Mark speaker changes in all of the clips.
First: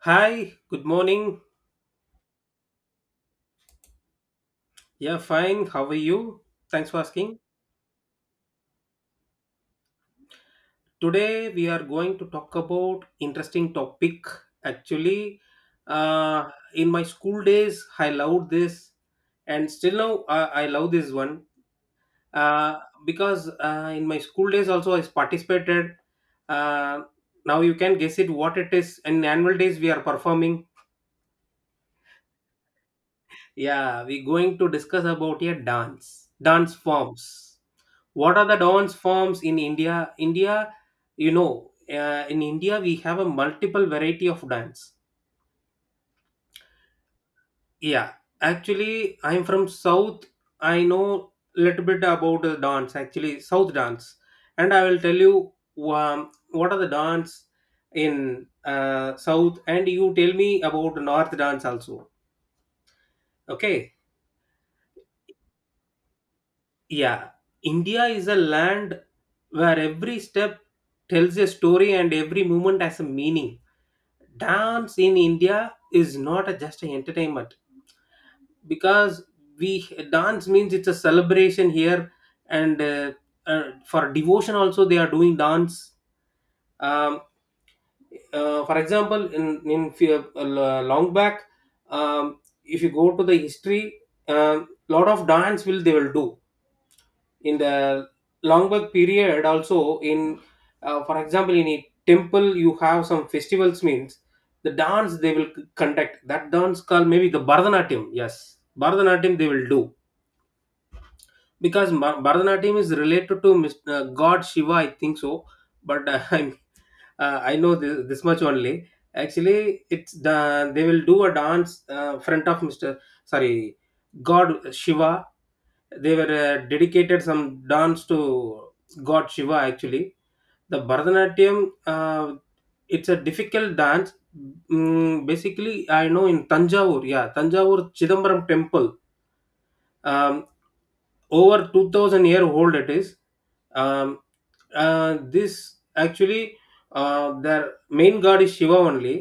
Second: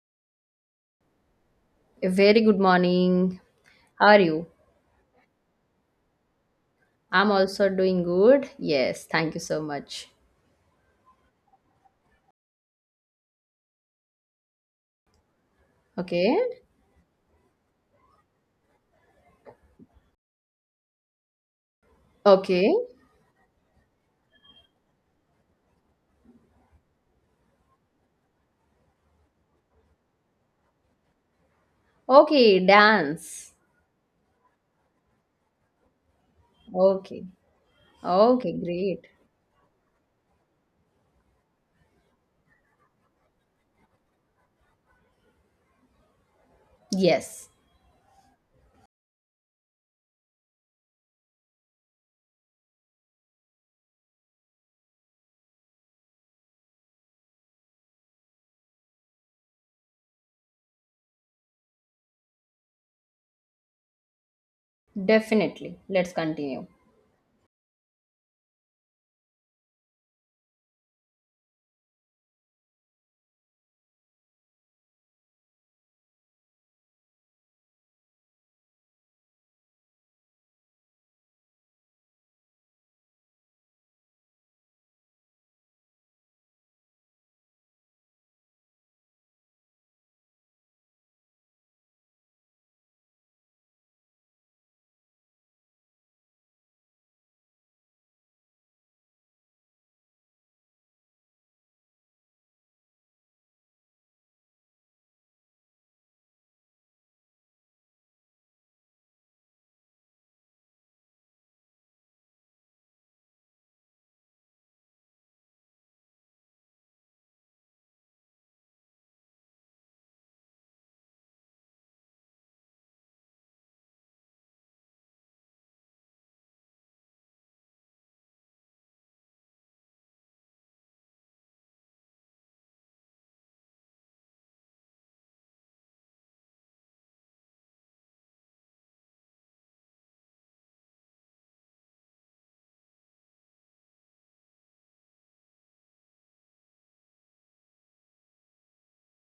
Speaker 1: Hi, good morning.
Speaker 2: A very good morning. How are you?
Speaker 1: Yeah, fine. How are you? Thanks for
Speaker 2: I'm
Speaker 1: asking.
Speaker 2: also doing good. Yes, thank you so much.
Speaker 1: Today we are going to talk about interesting topic. Actually,
Speaker 2: Okay.
Speaker 1: uh, in my school days, I loved this, and still now I love this one
Speaker 2: Okay.
Speaker 1: uh, because in my school days also I participated. Uh, Now you can guess it what it is. In annual days we are performing.
Speaker 2: Okay, dance.
Speaker 1: Yeah, we're going to discuss about a dance
Speaker 2: Okay.
Speaker 1: forms. What are
Speaker 2: Okay,
Speaker 1: the dance
Speaker 2: great.
Speaker 1: forms in india? india you know in india we have a multiple variety of dance,
Speaker 2: Yes,
Speaker 1: yeah. Actually, I'm from south. I know little bit about the dance, actually south dance, and I will tell you um, what are the dance in south, and you tell me about north dance also, okay?
Speaker 2: definitely. Let's continue.
Speaker 1: Yeah, india is a land where every step tells a story and every movement has a meaning. Dance in India is not a just an entertainment, because we, dance means it's a celebration here. And for devotion also they are doing dance. um, for example, in long back, um, if you go to the history, a lot of dance will they will do in the Longburg period also. In For example, in a temple you have some festivals means the dance they will conduct, that dance called maybe the Bharatanatyam. Yes, Bharatanatyam they will do, because Bharatanatyam is related to God Shiva, I think so. But I know this much only. Actually it's the, they will do a dance front of Mr, sorry, God Shiva. They were dedicated some dance to God Shiva actually. The Bharatanatyam, it's a difficult dance. Mm, basically, I know in Tanjavur, yeah, Tanjavur Chidambaram temple, um, over 2000-year-old it is. um, this actually, their main god is shiva only.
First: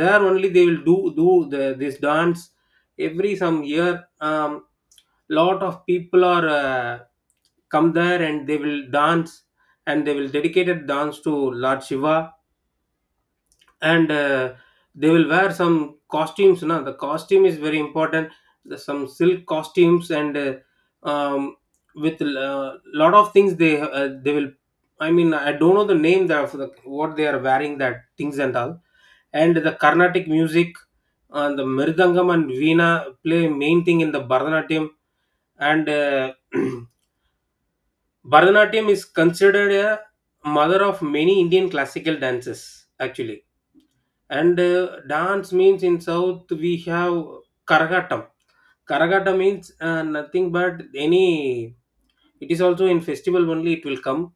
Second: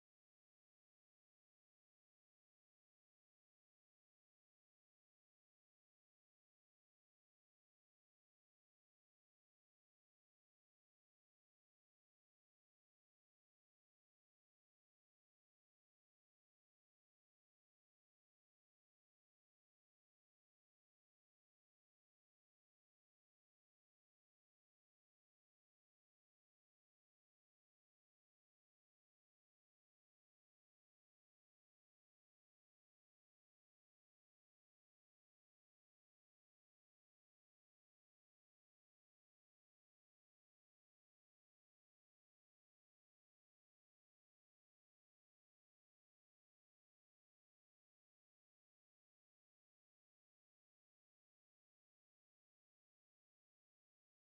Speaker 1: There only they will do the, this dance every some year. Lot of people are come there and they will dance, and they will dedicated dance to lord shiva. And they will wear some costumes. Now the costume is very important, the, some silk costumes and um, with a lot of things they will, I mean I don't know the name that of the, what they are wearing that things and all. And the carnatic music and the mridangam and veena play main thing in the bharatanatyam. And bharatanatyam is considered a mother of many indian classical dances actually. And dance means in South we have Karagatam. Karagata means nothing but any. It is also in festival only. It will come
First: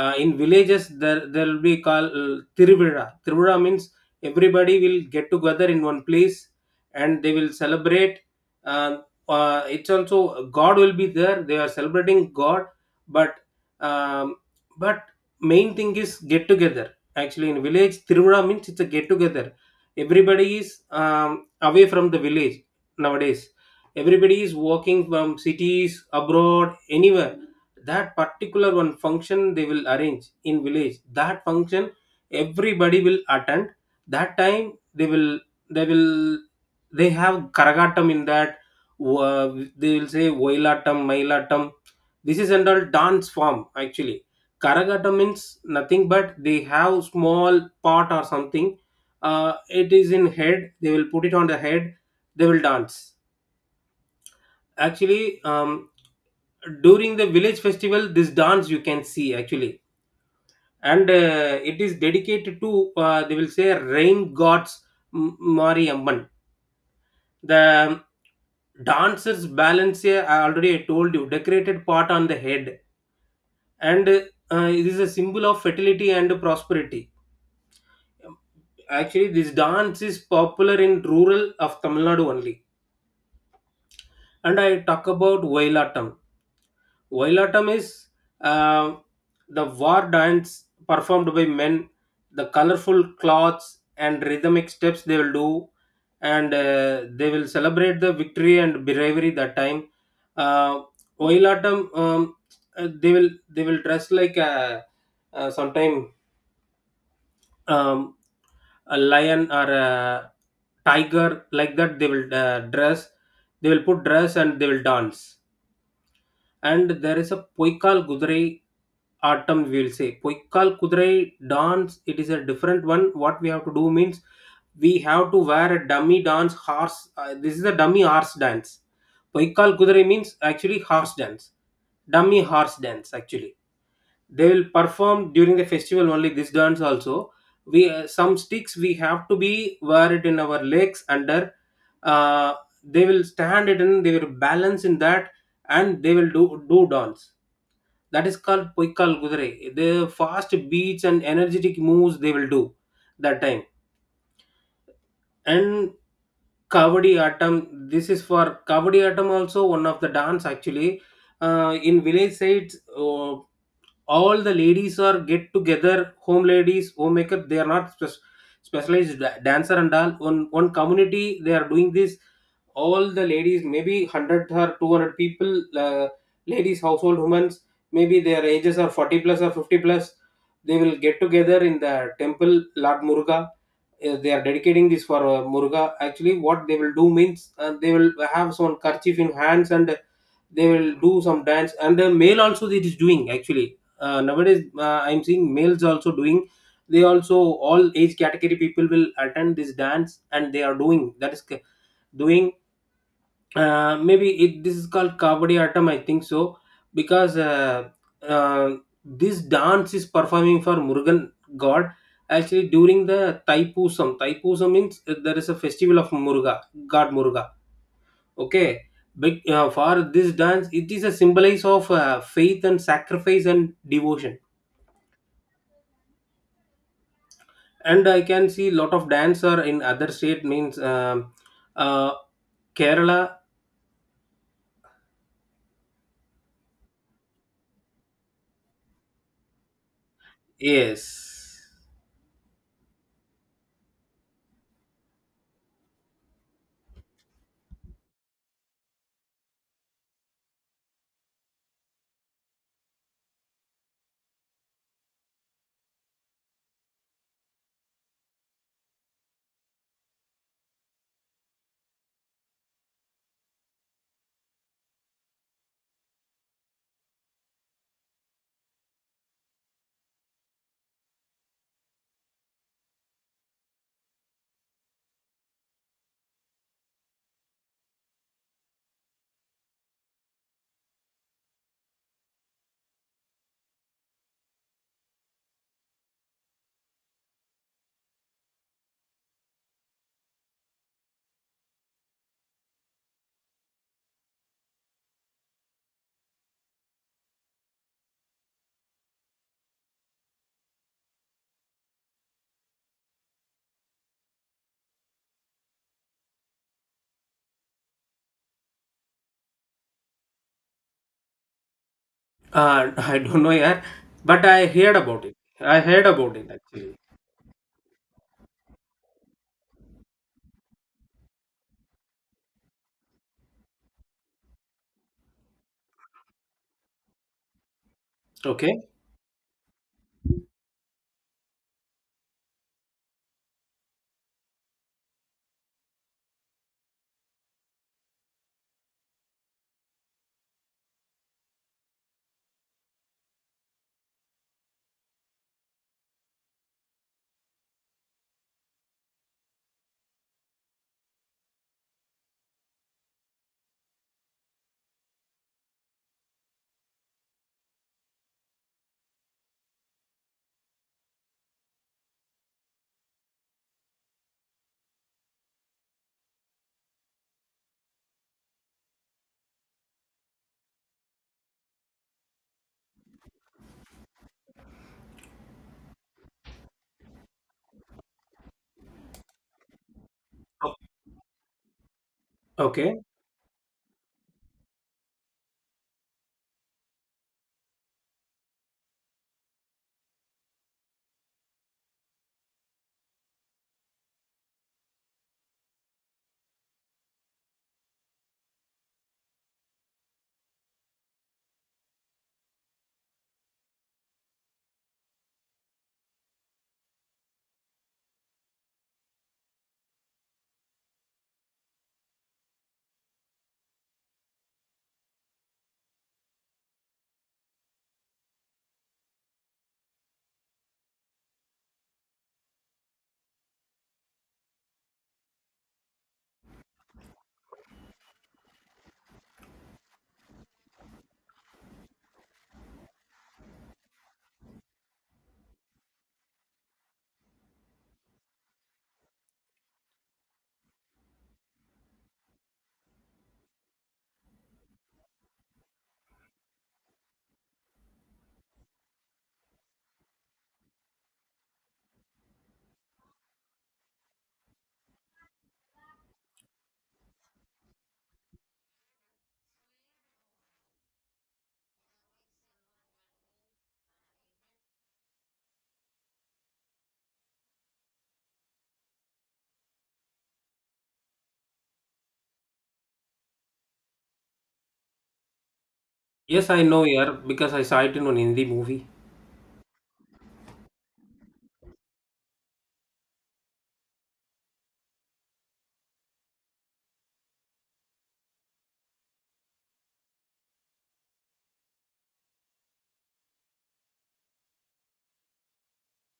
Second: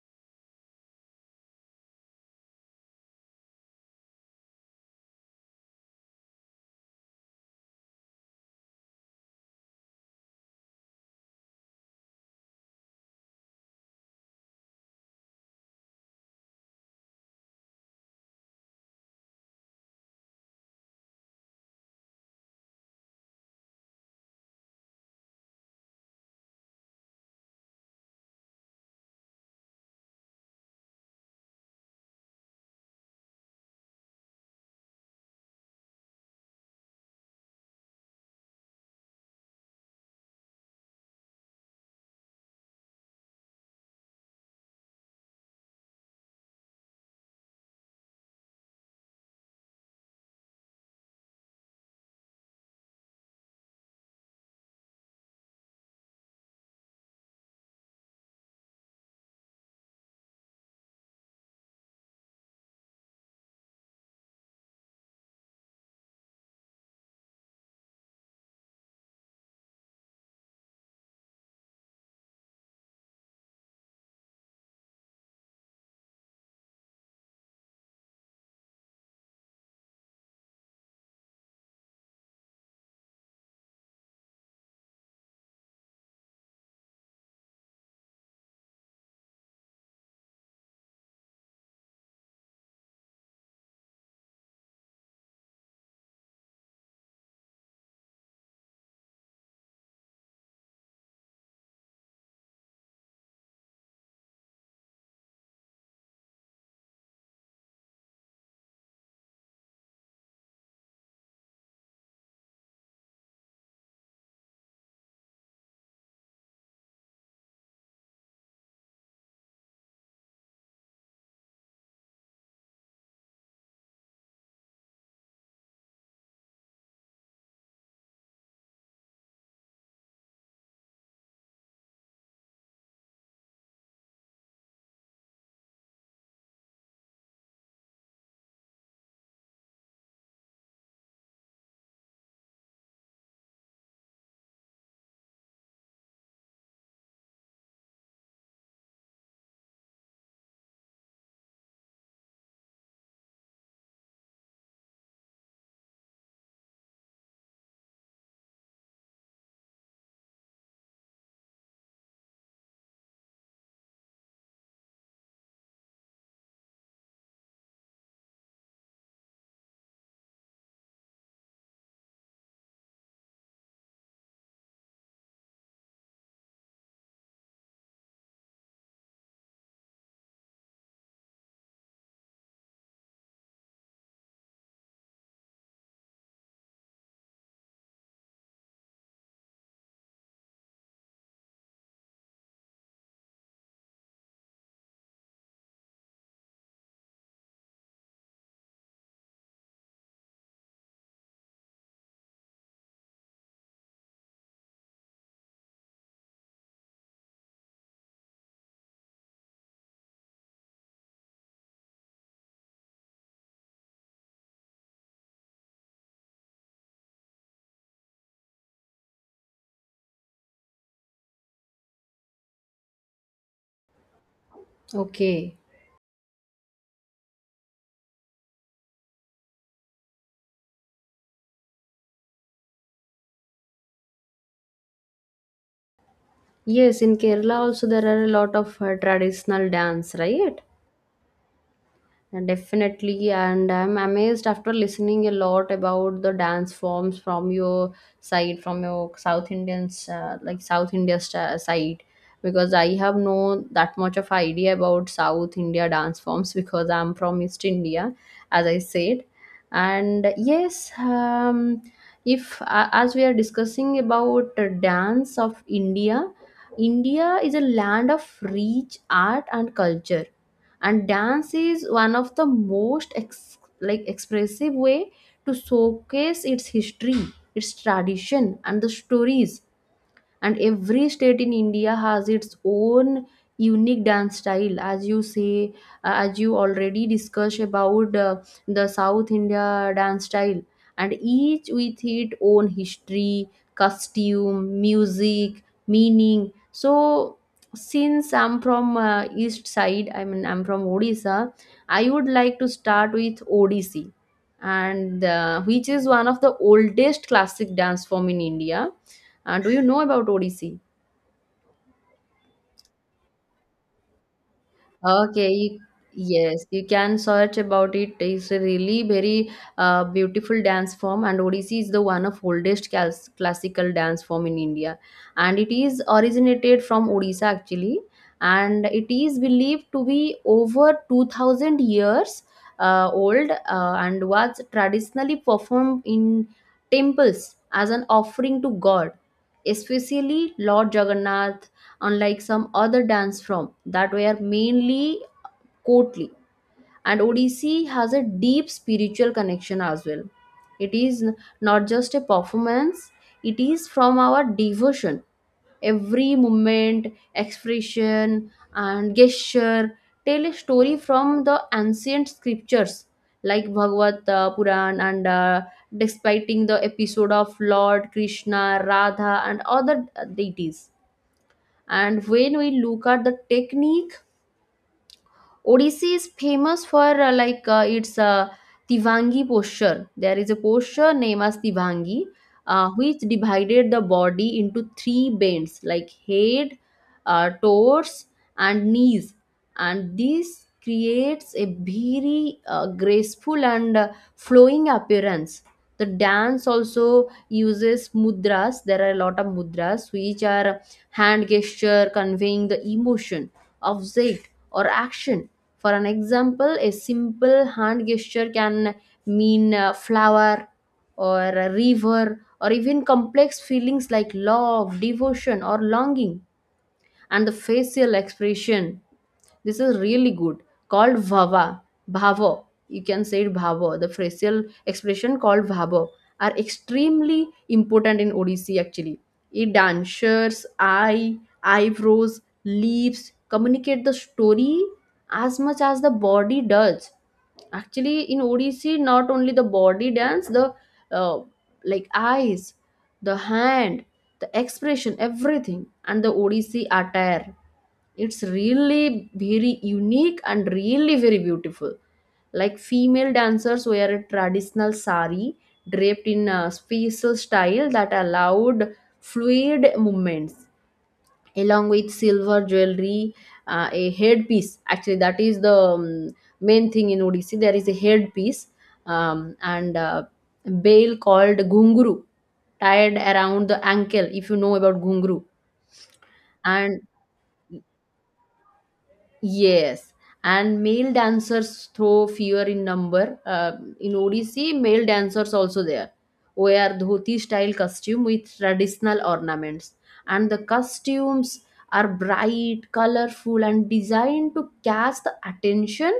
Speaker 1: in villages. There will be called tiruvira. Tiruvira means everybody will get together in one place and they will celebrate. uh, it's also god will be there, they are celebrating god, but um, but main thing is get together. Actually in village tiruvira means it's a get together, everybody is um, away from the village. Nowadays everybody is walking from cities, abroad, anywhere. That particular one function they will arrange in village, that function everybody will attend. That time they will, they will they have karagatam in that. uh, they will say oilatam mailatam, this is an all dance form actually. Karagata means nothing but they have small pot or something. uh, it is in head, they will put it on the head, they will dance actually. During the village festival this dance you can see actually. And it is dedicated to they will say rain gods, mari amman. The um, dancers balance I already told you, decorated pot on the head, and it is a symbol of fertility and prosperity. Actually this dance is popular in rural of tamil nadu only. And I talk about vailatam. Wailatam is uh, the war dance performed by men, the colorful clothes and rhythmic steps they will do, and they will celebrate the victory and bravery that time. Uh, Wailatam, uh, they will they will dress like a, sometime um, a lion or a tiger, like that. They will dress, they will put dress and they will dance. And there is a poikal kudirai, autumn we'll say poikal kudirai dance. It is a different one. What we have to do means we have to wear a dummy dance horse. This is a dummy horse dance. Poikal kudirai means actually horse dance, dummy horse dance actually. They will perform during the festival only, this dance also. We some sticks we have to be wear it in our legs under. uh, they will stand it and they will balance in that, and they will do dance. That is called poikal gudre. The fast beats and energetic moves they will do that time. And Kavadi Atam. This is for Kavadi Atam also, one of the dance actually. In village sides, all the ladies are get together, home ladies, homemaker. They are not specialized dancer and all. On one community they are doing this. All the ladies maybe 100 or 200 people, ladies, household women, maybe their ages are 40 plus or 50 plus. They will get together in the temple lord murga. They are dedicating this for Muruga. Actually, what they will do means they will have some kerchief in hands, and they will do some dance. And the male also it is doing actually. Nowadays, I'm seeing males also doing. They also all age category people will attend this dance, and they are doing that is doing. Maybe it this is called Kabaddi Atam, I think so, because uh, this dance is performing for Murugan God actually, during the Taipusam. Taipusam means there is a festival of Muruga, God Muruga. Okay, but for this dance, it is a symbolize of faith and sacrifice and devotion.
Speaker 2: Okay.
Speaker 1: And I can see lot of dancer in other state means, uh, Kerala.
Speaker 2: Yes, in Kerala also there are a lot of traditional dance, right?
Speaker 1: Yes.
Speaker 2: Definitely, and I'm amazed after listening a lot about the dance forms from your side, from your South Indians, like South India side, because I have no that much of idea about South India dance forms because I'm from East India, as I said, and yes, if as we are discussing about dance of India. India is a land of rich art and culture, and dance is one of the most like expressive way to showcase its history, its tradition, and the stories. And every state in India has its own unique dance style. As you say, as you already discussed about the South India dance style, and each with its own history, costume, music, meaning. So since I'm from East side, I mean I'm from Odisha, I would like to start with Odissi, and which is one of the oldest classic dance form in India. Do you know about Odissi?
Speaker 1: I don't know, yeah, but I heard about it.
Speaker 2: Okay,
Speaker 1: I
Speaker 2: you,
Speaker 1: heard about it
Speaker 2: yes, you
Speaker 1: actually.
Speaker 2: can search about it. It's a really very beautiful dance form, and Odissi is the one of oldest classical dance form in India, and it is originated from Odisha actually,
Speaker 1: Okay.
Speaker 2: and it is believed to be over 2,000 years old, and was traditionally performed in temples as an offering to God, especially Lord Jagannath. Unlike some other dance form that were mainly courtly. And Odissi has a deep spiritual connection as well. It is n- not just a performance, it is from our devotion. Every movement, expression, and gesture tell a story from the ancient scriptures like Bhagavad Puran, and despite the episode of Lord Krishna, Radha, and other deities. And when we look at the technique, Odissi is famous for like its tivangi posture. There is a
Speaker 1: O-
Speaker 2: posture named as tivangi,
Speaker 1: Okay.
Speaker 2: which divided the body into three bends like head, torso, and knees, and this creates a very graceful and flowing appearance. The dance also uses mudras. There are a lot of mudras which are hand gesture conveying the emotion, object, or action. For an example, a simple hand gesture can mean flower or a river or even complex feelings like love, devotion, or longing. And the facial expression, this is really good, called vava, bhavo, you can say it bhavo, the facial expression called bhavo, are extremely important in Odissi actually. It dancers eye, eyebrows, lips communicate the story as much as the body does. Actually, in Odissi not only the body dance, the uh, like eyes, the hand, the expression, everything. And the odc attire, it's really very unique and really very beautiful. Like female dancers wear a traditional sari draped in a special style that allowed fluid movements, along with silver jewelry, a headpiece, actually that is the main thing in Odissi. There is a headpiece, and bale called gunguru, tied around the ankle, if you know about gunguru.
Speaker 1: Yes, I know,
Speaker 2: And
Speaker 1: yeah, because I saw it in one Hindi movie.
Speaker 2: yes, and male dancers throw fear in number. In Odissi, male dancers also there wear dhoti style costume with traditional ornaments, and the costumes are bright, colorful, and designed to catch the attention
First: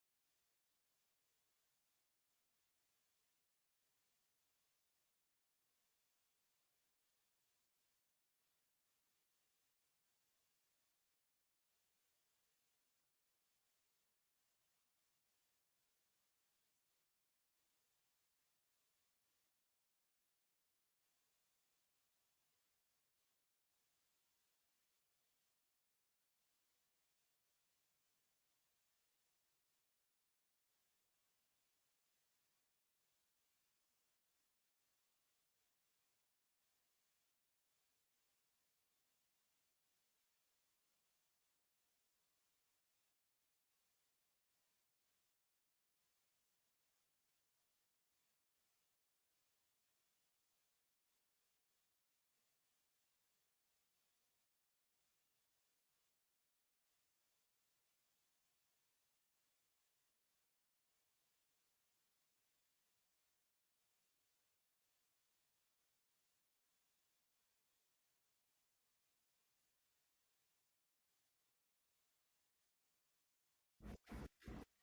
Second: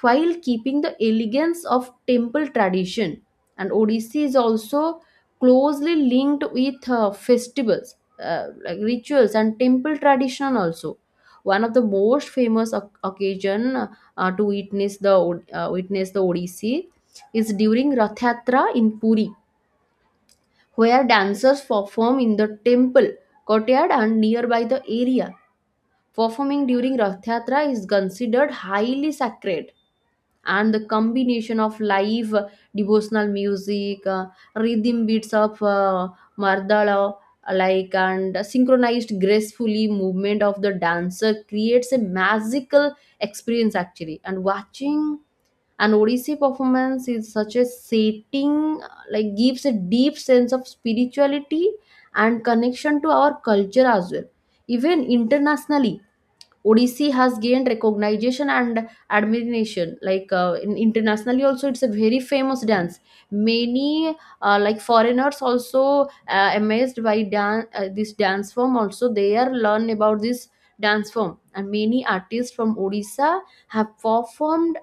Speaker 2: while keeping the elegance of temple tradition. And Odissi is also closely linked with festivals, like rituals, and temple tradition also. One of the most famous occasion to witness the witness the Odissi is during Rath Yatra in Puri, where dancers perform in the temple courtyard and nearby the area. Performing during Rath Yatra is considered highly sacred, and the combination of live devotional music, rhythm beats of mardala, like, and synchronized gracefully movement of the dancer creates a magical experience actually. And watching an Odissi performance is such a setting, like gives a deep sense of spirituality and connection to our culture as well. Even internationally, Odissi has gained recognition and admiration. Like in internationally, also it's a very famous dance. Many like foreigners also amazed by this dance form. Also, they are learn about this dance form, and many artists from Odisha have performed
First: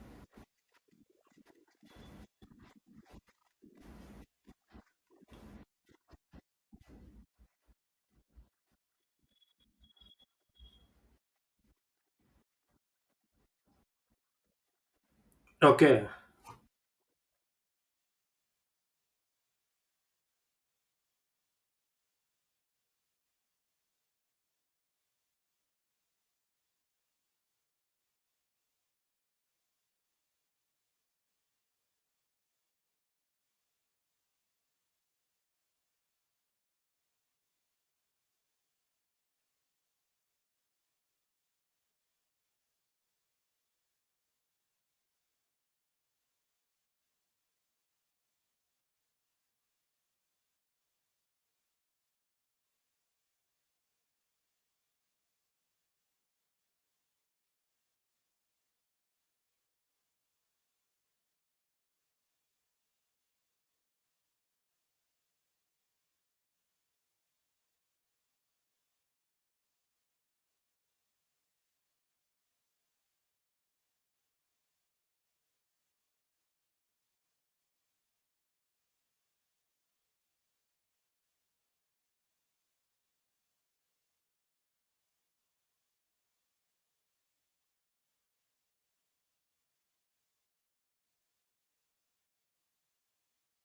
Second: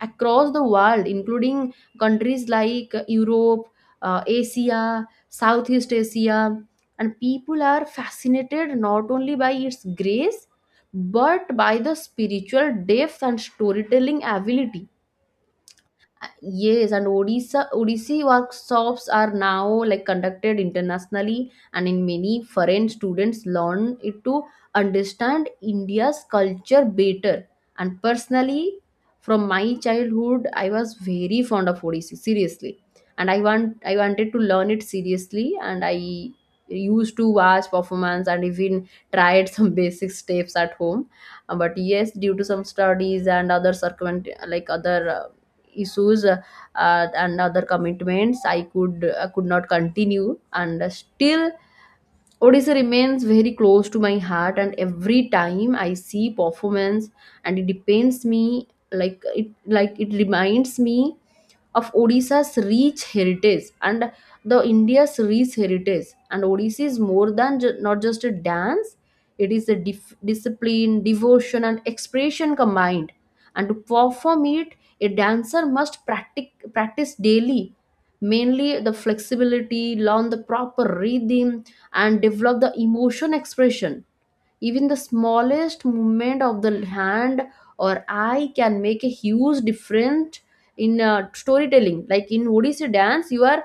Speaker 2: across the world, including countries like Europe, Asia, Southeast Asia, and people are fascinated not only by its grace but by the spiritual depth and storytelling ability.
Speaker 1: Okay.
Speaker 2: Yes, and Odisha Odissi workshops are now like conducted internationally, and in many foreign students learn it to understand India's culture better. And personally, from my childhood, I was very fond of Odissi, seriously, and I wanted to learn it seriously, and I used to watch performance and even tried some basic steps at home. But yes, due to some studies and other circumvent, like other issues, and other commitments, I could not continue, and still Odisha remains very close to my heart. And every time I see performance, and it depends me like it reminds me of Odisha's rich heritage and the India's rich heritage. And Odisha is more than not just a dance; it is a discipline, devotion, and expression combined. And to perform it, a dancer must practice daily, mainly the flexibility, learn the proper rhythm, and develop the emotion expression. Even the smallest movement of the hand or eye can make a huge difference in storytelling. Like in Odissi dance you are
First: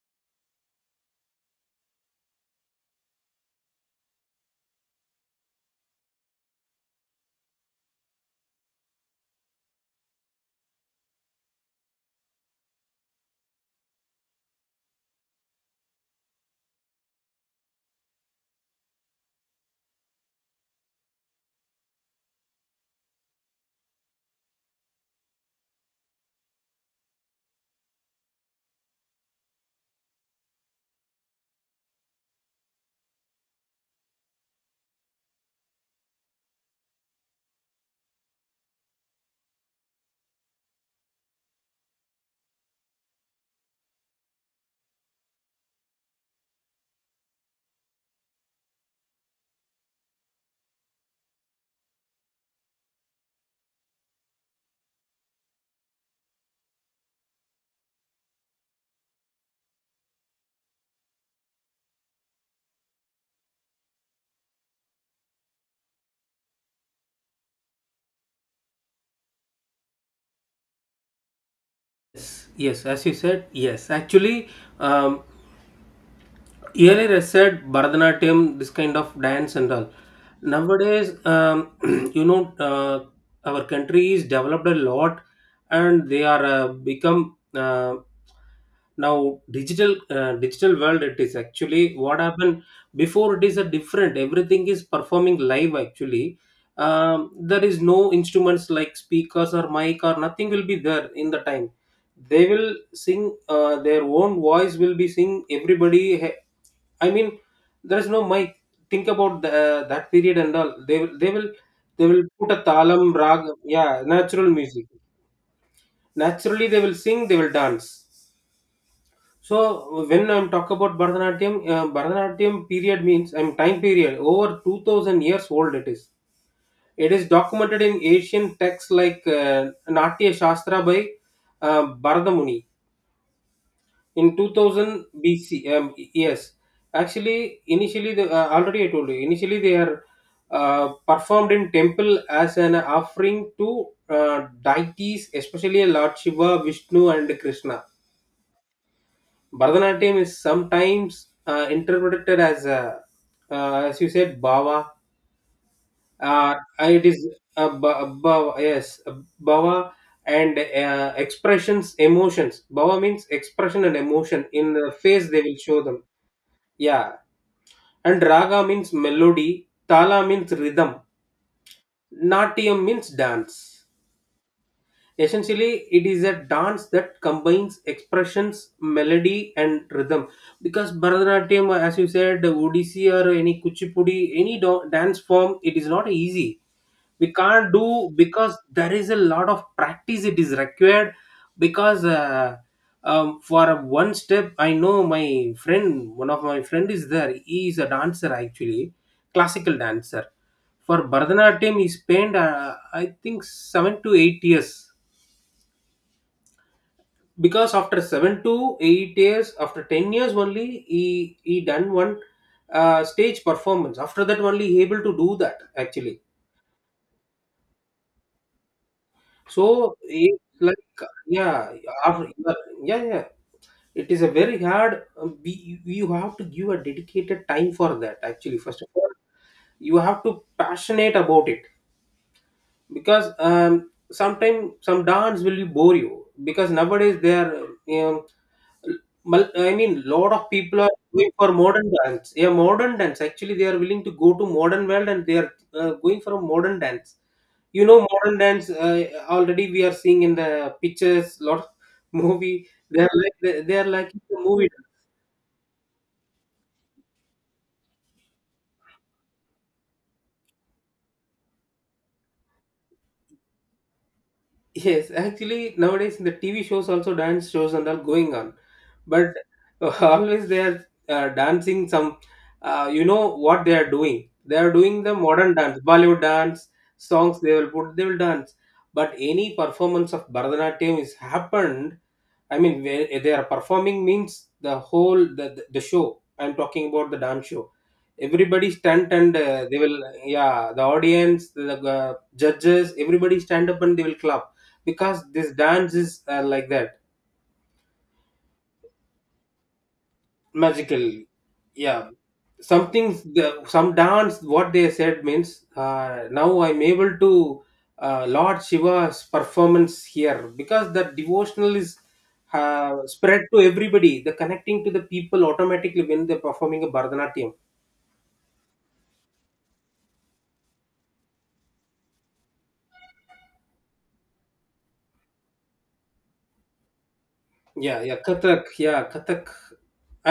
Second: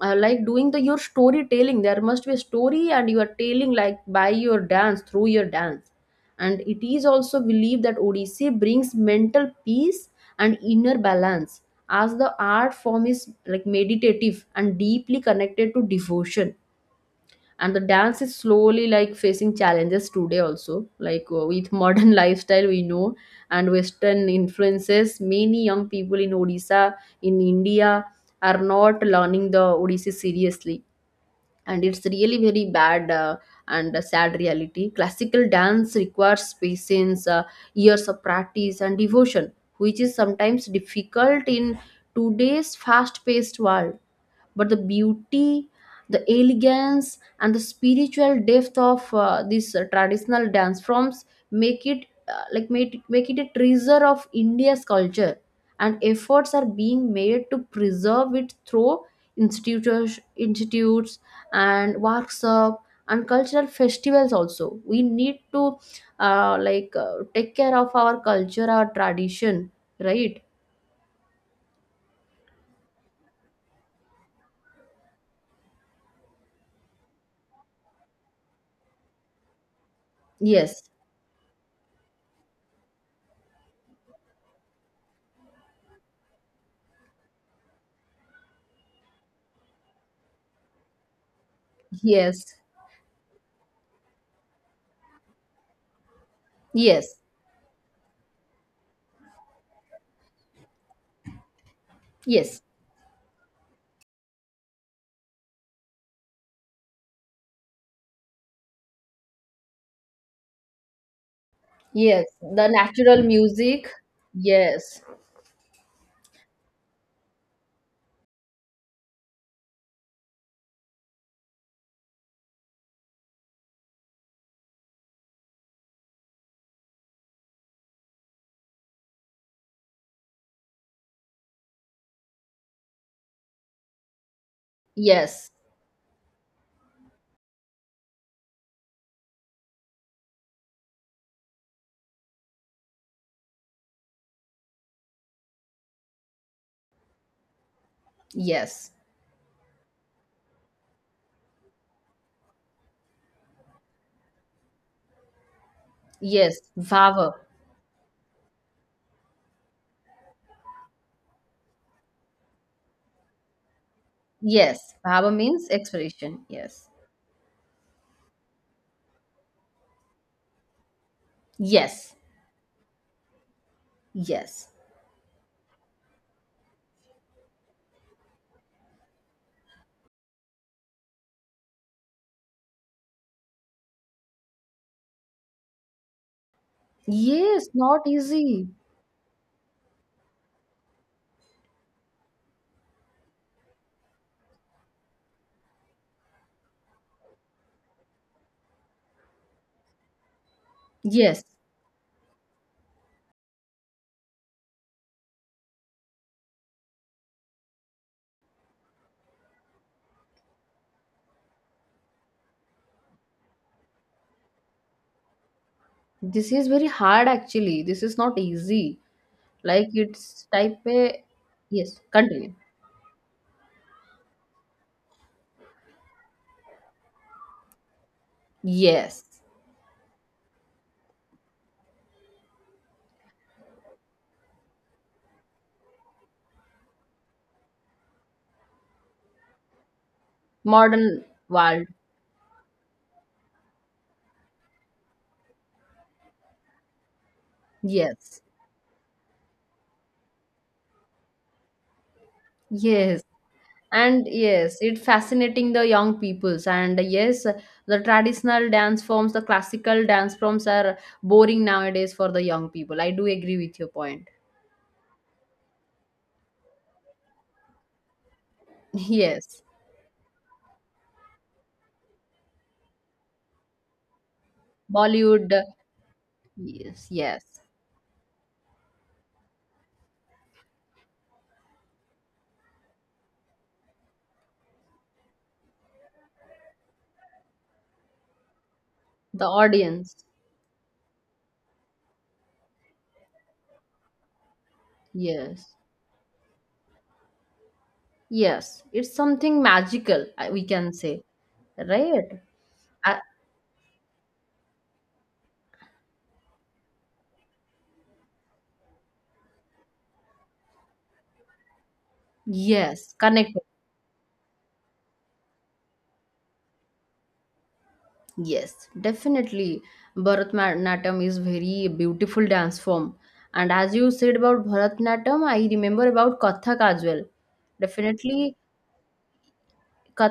Speaker 2: like doing the your storytelling, there must be a story and you are telling like by your dance, through your dance. And it is also believed that Odissi brings mental peace and inner balance, as the art form is like meditative and deeply connected to devotion. And the dance is slowly like facing challenges today also, like with modern lifestyle, we know, and western influences. Many young people in Odisha, in India, are not learning the Odissi seriously, and it's really very bad, and a sad reality. Classical dance requires patience, years of practice and devotion, which is sometimes difficult in today's fast paced world. But the beauty, the elegance, and the spiritual depth of these traditional dance forms make it like make it a treasure of India's culture. And efforts are being made to preserve it through institutions, institutes, and workshops, and cultural festivals also. We need to like take care of our culture, our tradition, right?
Speaker 1: Yes, yes, as you said, yes. Actually, um, earlier I said Bharatanatyam, this kind of dance and all.
Speaker 2: Yes,
Speaker 1: Nowadays, you know, our country is developed a lot, and they are become now digital world. It is actually what
Speaker 2: yes,
Speaker 1: happened before. It is a different. Everything is performing live. Actually,
Speaker 2: yes,
Speaker 1: there is no instruments like speakers or mic or nothing will be there in the time. They
Speaker 2: yes.
Speaker 1: will sing, their own voice will be sing, everybody I mean there is no mic. Think about the, that period and all. They will, they will
Speaker 2: Yes,
Speaker 1: put a
Speaker 2: the
Speaker 1: talam
Speaker 2: natural
Speaker 1: rag.
Speaker 2: music.
Speaker 1: Yeah, natural music,
Speaker 2: Yes,
Speaker 1: naturally they will sing, they will dance. So when I'm talk about bharatanatyam, bharatanatyam period means I'm time period over 2000 years old it is. It is documented in ancient texts like natya shastra by bharadamuni in 2000
Speaker 2: yes,
Speaker 1: BC, yes. Actually, initially, the, already I told you, initially they are performed in temple as an offering to deities, especially Lord Shiva, Vishnu, and Krishna.
Speaker 2: yes,
Speaker 1: Bharatanatyam is sometimes interpreted as, a, as you said, Bhava.
Speaker 2: yes.
Speaker 1: It is
Speaker 2: Vava.
Speaker 1: bhava, yes, a Bhava, and expressions, emotions. Bhava means expression and emotion. In
Speaker 2: Yes,
Speaker 1: the face,
Speaker 2: vava
Speaker 1: they will
Speaker 2: means
Speaker 1: show them.
Speaker 2: expression. Yes,
Speaker 1: Yeah, and raga means melody, tala means rhythm,
Speaker 2: yes,
Speaker 1: natyam means dance.
Speaker 2: yes,
Speaker 1: Essentially, it is a dance that combines expressions, melody, and rhythm. Because Bharatanatyam, as you said, Odissi or any Kuchipudi, any dance form, it is not easy, we
Speaker 2: yes.
Speaker 1: can't
Speaker 2: Not
Speaker 1: do, because
Speaker 2: easy.
Speaker 1: there is a lot of practice it is required. Because for a one step, I know my friend, one of my friend is there, he is a dancer actually, classical dancer. For
Speaker 2: Yes,
Speaker 1: bharatanatyam he spent I think 7 to 8 years, because after 7 to 8 years, after 10 years only he he done one stage performance. After that only he able to do that actually.
Speaker 2: this is very hard actually. This is not easy. Like
Speaker 1: So it's
Speaker 2: it's
Speaker 1: like,
Speaker 2: type a.
Speaker 1: yeah,
Speaker 2: Yes,
Speaker 1: after,
Speaker 2: continue.
Speaker 1: yeah, yeah. It is a very hard. We you have to give a dedicated time for that. Actually, first of all,
Speaker 2: Yes,
Speaker 1: you have to passionate about it, because sometimes some dance will bore you, because nowadays they are I mean, lot of people are
Speaker 2: modern
Speaker 1: going for
Speaker 2: world.
Speaker 1: modern dance. Yeah, modern dance. Actually, they are willing to go to modern world, and they are going for a modern dance. You know modern
Speaker 2: Yes,
Speaker 1: dance, already we are seeing in the pictures lot of movie, they're
Speaker 2: yes.
Speaker 1: like they are like
Speaker 2: And
Speaker 1: the movie
Speaker 2: yes,
Speaker 1: dance.
Speaker 2: it fascinating the young peoples. And yes, the traditional dance forms, the classical dance forms are boring nowadays for the young people. I do agree with your point.
Speaker 1: Yes, actually nowadays in the TV shows also dance shows and all going on, but
Speaker 2: Yes,
Speaker 1: always they are dancing some what they are doing, they are doing the
Speaker 2: Bollywood.
Speaker 1: modern dance, Bollywood dance
Speaker 2: Yes,
Speaker 1: songs
Speaker 2: yes.
Speaker 1: they will put, they will dance. But any performance of Bharatanatyam is happened, I mean where they are performing means the whole the show. I'm talking about the dance show. Everybody stand and
Speaker 2: The
Speaker 1: they will…
Speaker 2: audience.
Speaker 1: Yeah, the audience, the judges, everybody stand up and they will clap, because this
Speaker 2: Yes,
Speaker 1: dance is like that.
Speaker 2: yes. It's something magical. I- We can
Speaker 1: Magical.
Speaker 2: say,
Speaker 1: Yeah,
Speaker 2: right?
Speaker 1: something.
Speaker 2: Uh,
Speaker 1: The Some dance what they said means, now I'm able to… Lord Shiva's performance here, because the devotional is
Speaker 2: yes,
Speaker 1: spread
Speaker 2: connect.
Speaker 1: to everybody, the connecting to the people automatically when they're performing a Bharatanatyam.
Speaker 2: Yes, definitely. Bharatanatyam is very beautiful dance form. And as you said about Bharatanatyam, I remember about Kathak as well.
Speaker 1: Yeah,
Speaker 2: Definitely,
Speaker 1: Kathak, yeah, Kathak.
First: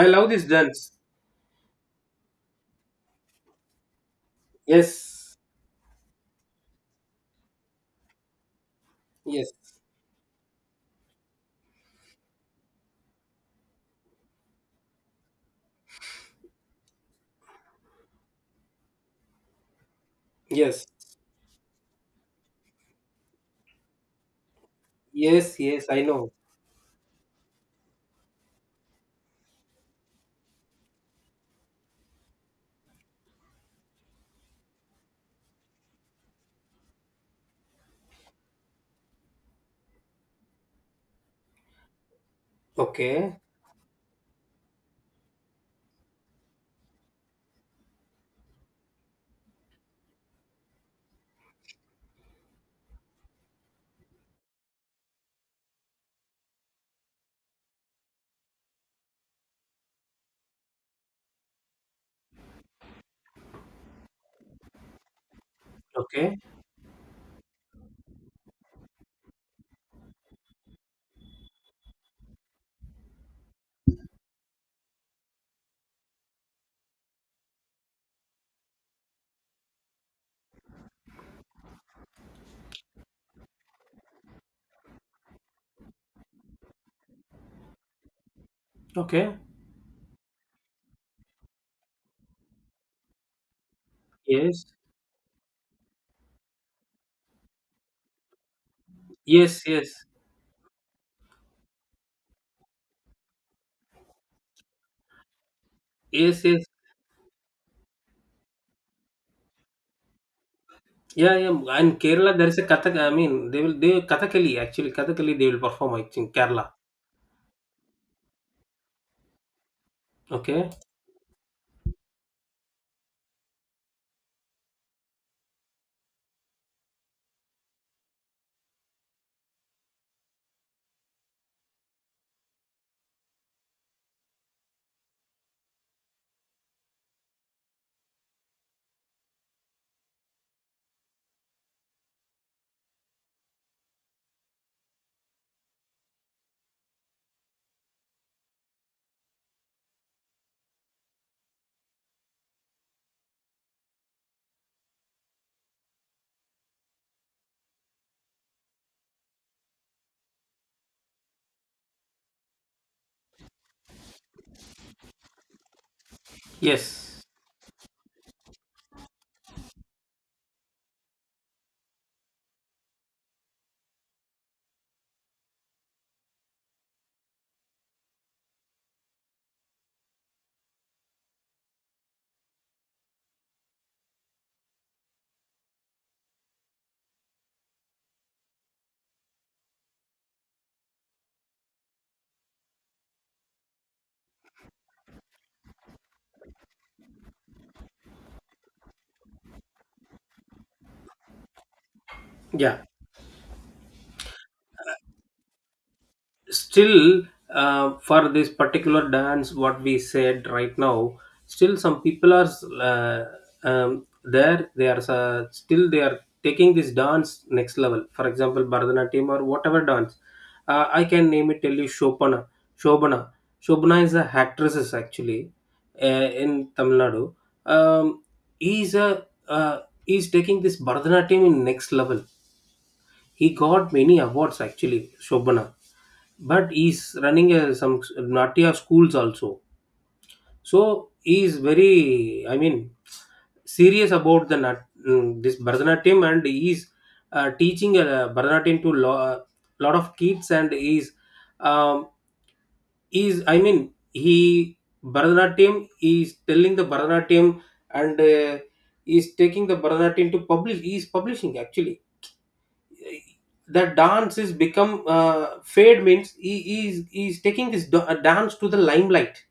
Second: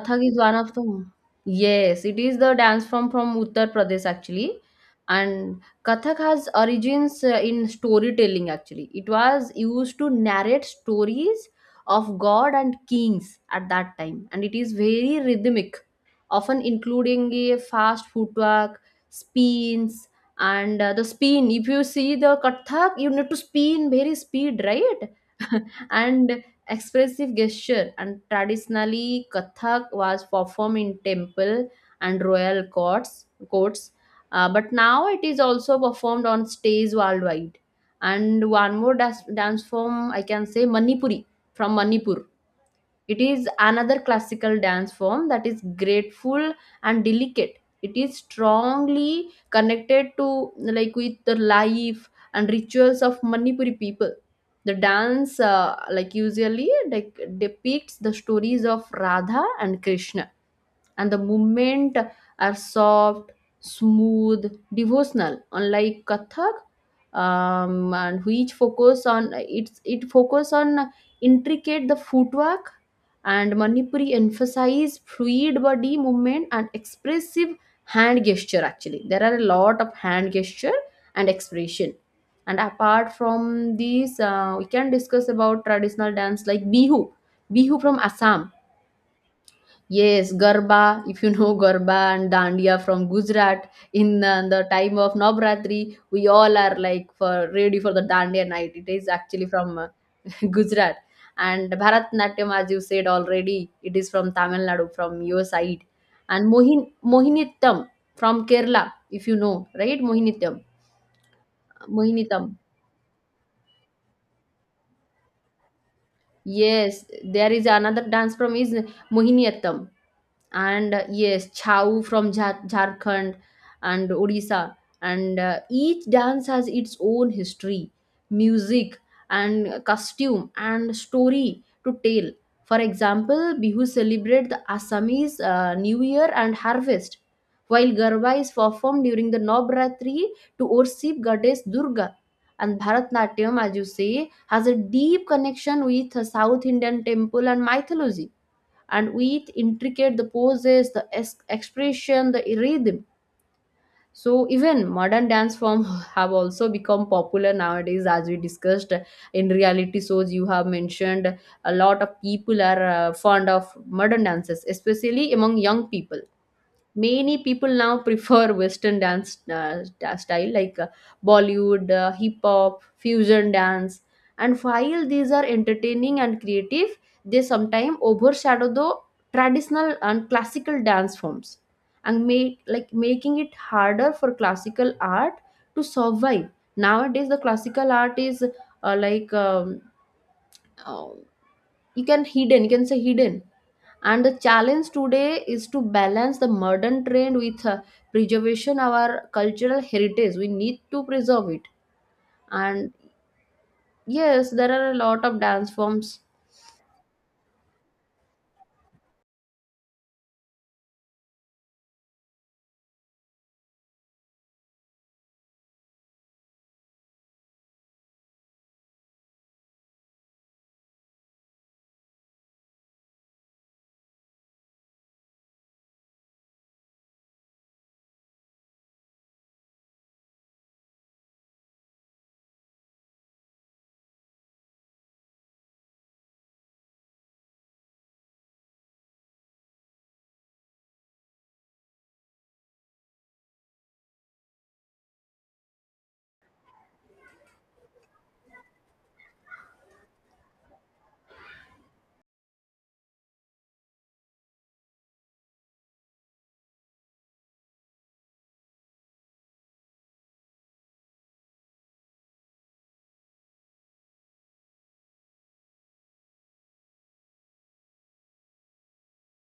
Speaker 1: I love
Speaker 2: is
Speaker 1: this
Speaker 2: one of
Speaker 1: dance.
Speaker 2: the. Yes, it is the dance form from Uttar Pradesh actually,
Speaker 1: Yes.
Speaker 2: and Kathak has origins in storytelling actually. It was
Speaker 1: Yes.
Speaker 2: used to narrate stories of god and kings at that time, and it is very rhythmic, often including a fast footwork, spins, and
Speaker 1: yes
Speaker 2: the spin. If you see the Kathak, you need to spin very speed, right?
Speaker 1: yes yes I know.
Speaker 2: And expressive gesture, and traditionally Kathak was performed in temple and royal courts, but now it is also performed on stage worldwide. And one more dance form I can say, Manipuri from Manipur. It
Speaker 1: Okay.
Speaker 2: is another classical dance form that is grateful and delicate. It is strongly connected to like with the life and rituals of Manipuri people. The dance, like usually, like depicts the stories of Radha and Krishna, and the movement are soft, smooth, devotional, unlike
Speaker 1: Okay.
Speaker 2: Kathak, and which focus on it focus on intricate the footwork. And Manipuri emphasize fluid body movement and expressive hand gesture. Actually there are a lot of hand gesture and expression. And apart from these, we can discuss about traditional dance like Bihu, Bihu from Assam.
Speaker 1: Okay.
Speaker 2: Yes, Garba, if you know Garba and Dandiya from Gujarat, in the
Speaker 1: Yes.
Speaker 2: time of Navratri, we all are like for ready for the Dandiya night. It is actually
Speaker 1: yes
Speaker 2: from
Speaker 1: yes
Speaker 2: Gujarat. And Bharatnatyam, as you said already, it is from Tamil Nadu, from your side.
Speaker 1: yes
Speaker 2: And
Speaker 1: yes
Speaker 2: Mohinittam from Kerala, if you know, right? Mohinittam.
Speaker 1: Yeah, yeah. And Kerala,
Speaker 2: Mohinittam.
Speaker 1: there is a Kathak. I mean, they Kathakali, actually Kathakali they will perform, I think, Kerala.
Speaker 2: Yes, there is another dance from is Mohiniyattam
Speaker 1: Okay.
Speaker 2: and yes, Chau from Jharkhand and Odisha and each dance has its own history, music and costume and story to tell. For example, Bihu celebrate the Assamese New Year and harvest, while Garba is performed during the Navratri to worship goddess Durga, and Bharatnatyam, as you say, has a deep connection with South Indian temple and mythology, and with intricate the poses, the expression, the rhythm. So even modern dance form have also become popular nowadays, as we discussed in reality shows. You have mentioned a lot of people are fond of modern dances, especially among young people.
Speaker 1: Yes.
Speaker 2: Many people now prefer western dance style like Bollywood, hip hop, fusion dance. And while these are entertaining and creative, they sometimes overshadow the traditional and classical dance forms and make, like, making it harder for classical art to survive. Nowadays the classical art is like um, you can hidden, you can say hidden. And the challenge today is to balance the modern trend with preservation our cultural heritage. We need to preserve it.
Speaker 1: Yeah.
Speaker 2: And yes, there are a lot of dance forms.
Speaker 1: Still, for this particular dance what we said right now, still some people are uh, there, they are still they are taking this dance next level, for example Bharatanatyam or whatever dance. I can name it, tell you, Shobana. Shobana shobana is a actresses actually, in Tamil Nadu. um, he's a uh, he's taking this Bharatanatyam in next level. He got many awards actually, Shobana, but he's running a, some Natya schools also. So he is very, I mean, serious about the this Bharatanatyam, and he is teaching Bharatanatyam to lot of kids, and um, he is I mean he Bharatanatyam, he is telling the Bharatanatyam, and he is taking the Bharatanatyam to publish. He is publishing, actually the dance is become fade means he is taking this dance to the limelight,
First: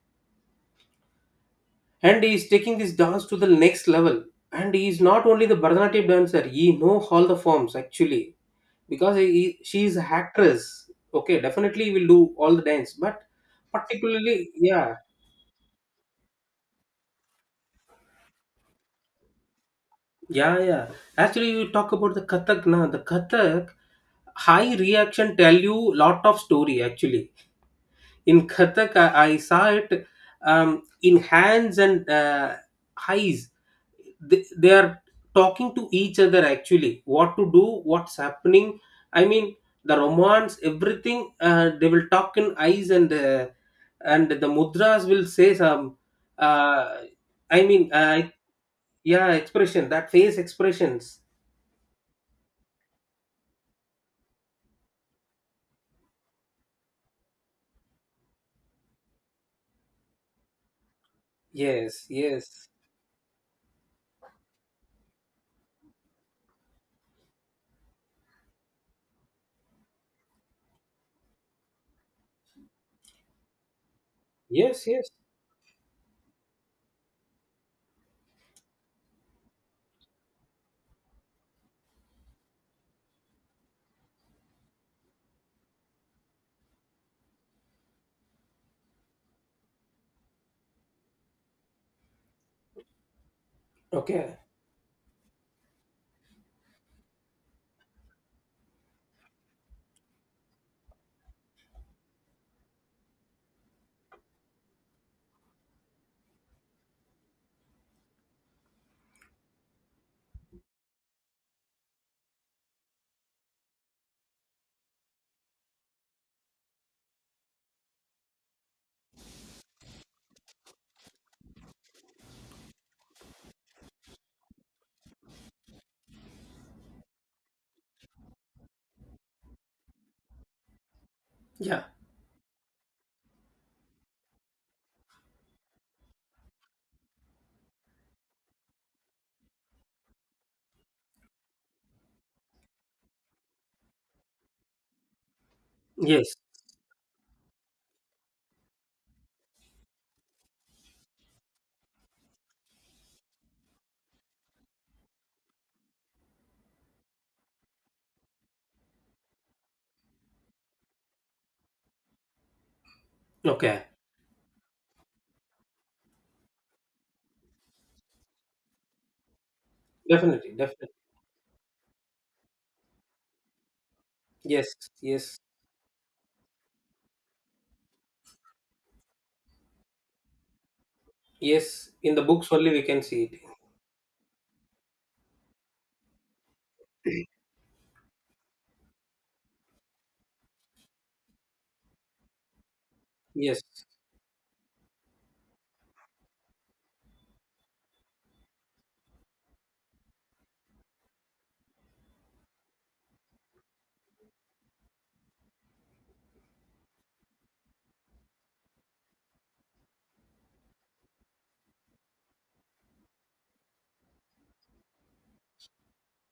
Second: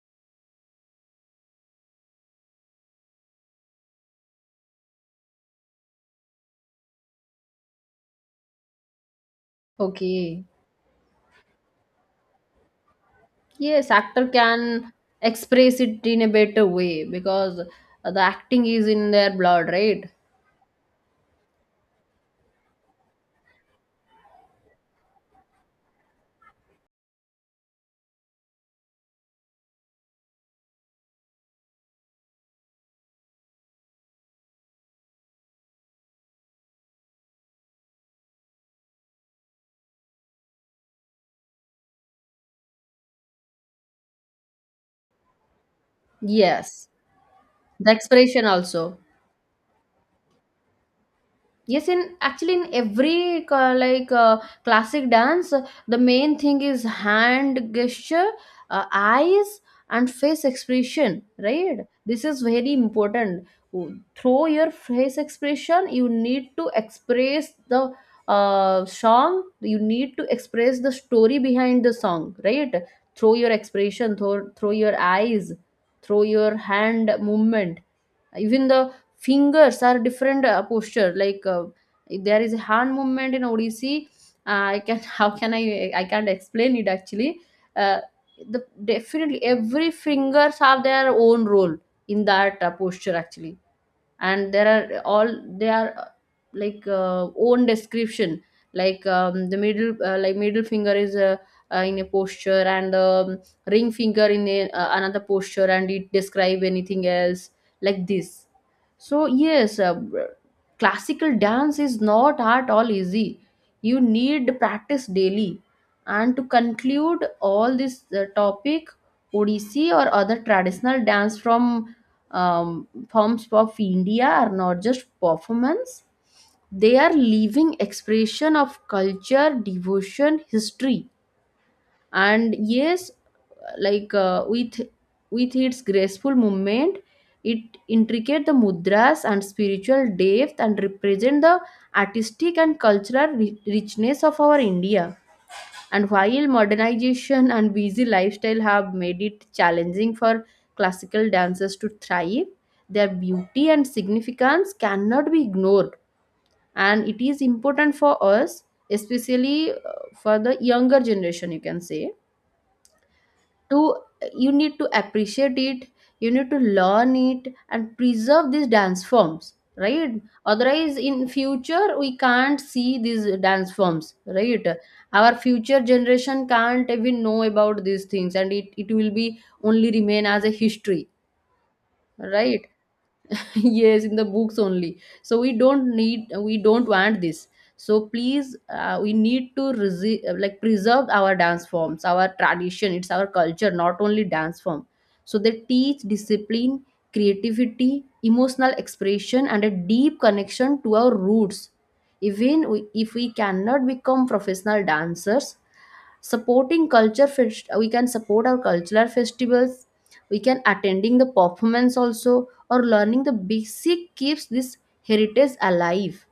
Speaker 1: and he is taking this dance to the next level. And he is not only the Bharatanatyam dancer, he know all the forms actually, because she is a
Speaker 2: Okay.
Speaker 1: actress. Okay, definitely he will do all the dance, but
Speaker 2: Yes, actor
Speaker 1: particularly,
Speaker 2: can
Speaker 1: yeah.
Speaker 2: express it in a better way because the acting is in their blood, right?
Speaker 1: Yeah, yeah. Actually, you talk about the Kathak, na, the Kathak high reaction, tell you lot of story actually. In Kathak, I saw it, in hands and eyes. They are talking to each other actually. What to do, what's happening. I mean, the romance, everything. They will talk in eyes and the mudras will say some.
Speaker 2: Yes,
Speaker 1: Uh, I
Speaker 2: the
Speaker 1: mean, uh,
Speaker 2: expression also.
Speaker 1: yeah, expression, that face expressions.
Speaker 2: Yes, in actually in every classic dance, the main thing is hand gesture, eyes and face expression, right?
Speaker 1: Yes,
Speaker 2: This is
Speaker 1: yes,
Speaker 2: very important. Through your face expression you need to express the song, you need to express the story behind the song, right? Through your expression, through
Speaker 1: yes,
Speaker 2: your
Speaker 1: yes.
Speaker 2: eyes, through your hand movement. Even the fingers are different posture, like if there is a hand movement in odissi, I can how can I can't explain it actually. uh, the definitely every fingers have their own role in that posture actually.
Speaker 1: Okay.
Speaker 2: And there are all, they are own description, like the middle middle finger is in a posture, and ring finger in a, another posture, and it describe anything else like this. So yes, classical dance is not at all easy. You need practice daily. And to conclude all this topic, odissi or other traditional dance from um, forms of India are not just performance, they are living expression of culture, devotion, history.
Speaker 1: Yeah.
Speaker 2: And yes, like with its graceful movement, it intricate the mudras and spiritual depth and represent the artistic and cultural richness of our India. And
Speaker 1: Yes.
Speaker 2: while modernization and busy lifestyle have made it challenging for classical dancers to thrive, their beauty and significance cannot be ignored. And it is important for us, especially for the younger generation, you can say, to,
Speaker 1: Okay.
Speaker 2: you need to appreciate it, you need to learn it and preserve these dance forms, right?
Speaker 1: Definitely. Definitely.
Speaker 2: Otherwise in future we can't see these dance forms, right?
Speaker 1: Yes.
Speaker 2: Our
Speaker 1: Yes.
Speaker 2: future generation can't even know about these things and it will be only remain as a history,
Speaker 1: Yes, in the books
Speaker 2: right?
Speaker 1: only we can see it.
Speaker 2: Yes, in the books only. So we don't need, we don't want this. So please, we need to preserve our dance forms, our tradition. It's our
Speaker 1: Yes.
Speaker 2: culture, not only dance form. So they teach discipline, creativity, emotional expression and a deep connection to our roots. Even we, if we cannot become professional dancers, supporting we can support our cultural festivals, we can attending the performance also, or learning the basic keeps this heritage alive.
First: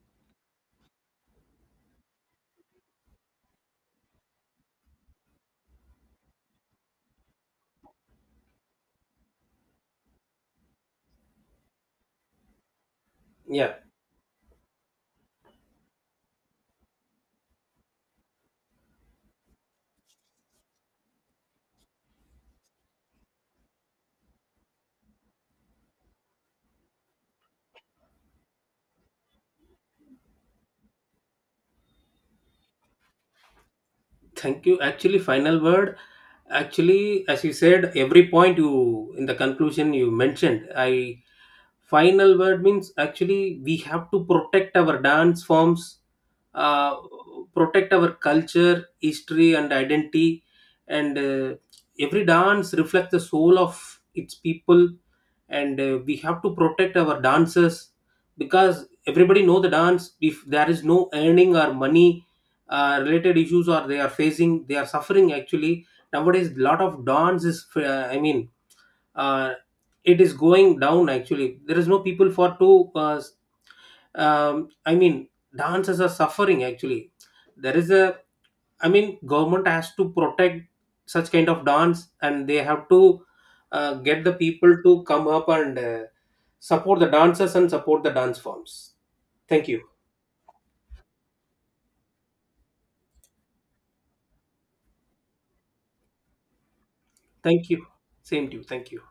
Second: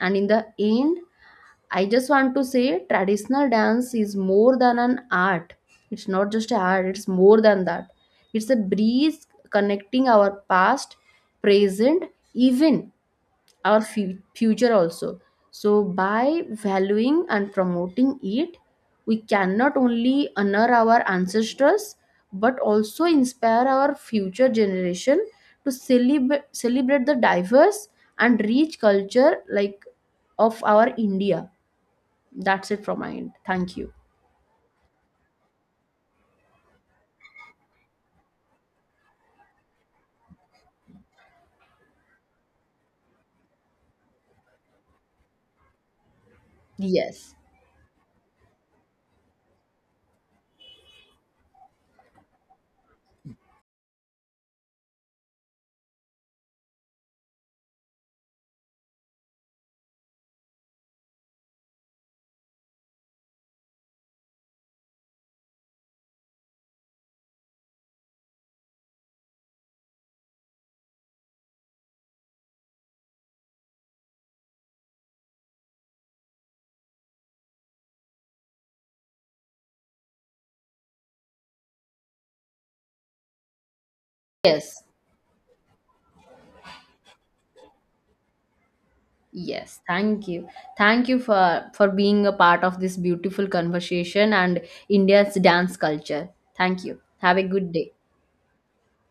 Speaker 2: And in the end, I just want to say traditional dance is more than an art, it's not just an art, it's more than that. It's a breeze connecting our past, present, even
Speaker 1: Yeah.
Speaker 2: our future also. So by valuing and promoting it, we cannot only honor our ancestors but also inspire our future generation to celebrate the diverse and rich culture like of our India. That's it from my end, thank you.
Speaker 1: Thank you. Actually, final word. Actually, as you said, every point you in the conclusion you mentioned, I final word means actually we have to protect our dance forms, uh,
Speaker 2: Yes,
Speaker 1: protect our culture, history, and identity. And every dance reflects the soul of its people, and we have to protect our dancers, because everybody know the dance. If there is no earning or money related issues, or they are facing, they are suffering actually. Nowadays lot of dance is uh, it is going down, actually there is no people for to I mean, dancers are suffering actually. There is a, I mean, government has to protect such kind of dance, and they have to get the people
Speaker 2: yes.
Speaker 1: to come up and support the dancers and support the dance forms. Thank
Speaker 2: Yes,
Speaker 1: you.
Speaker 2: thank you. Thank you for being a part of this beautiful conversation and India's dance culture. Thank you. Have a
Speaker 1: Thank
Speaker 2: good
Speaker 1: you.
Speaker 2: day.
Speaker 1: Same to you. Thank you.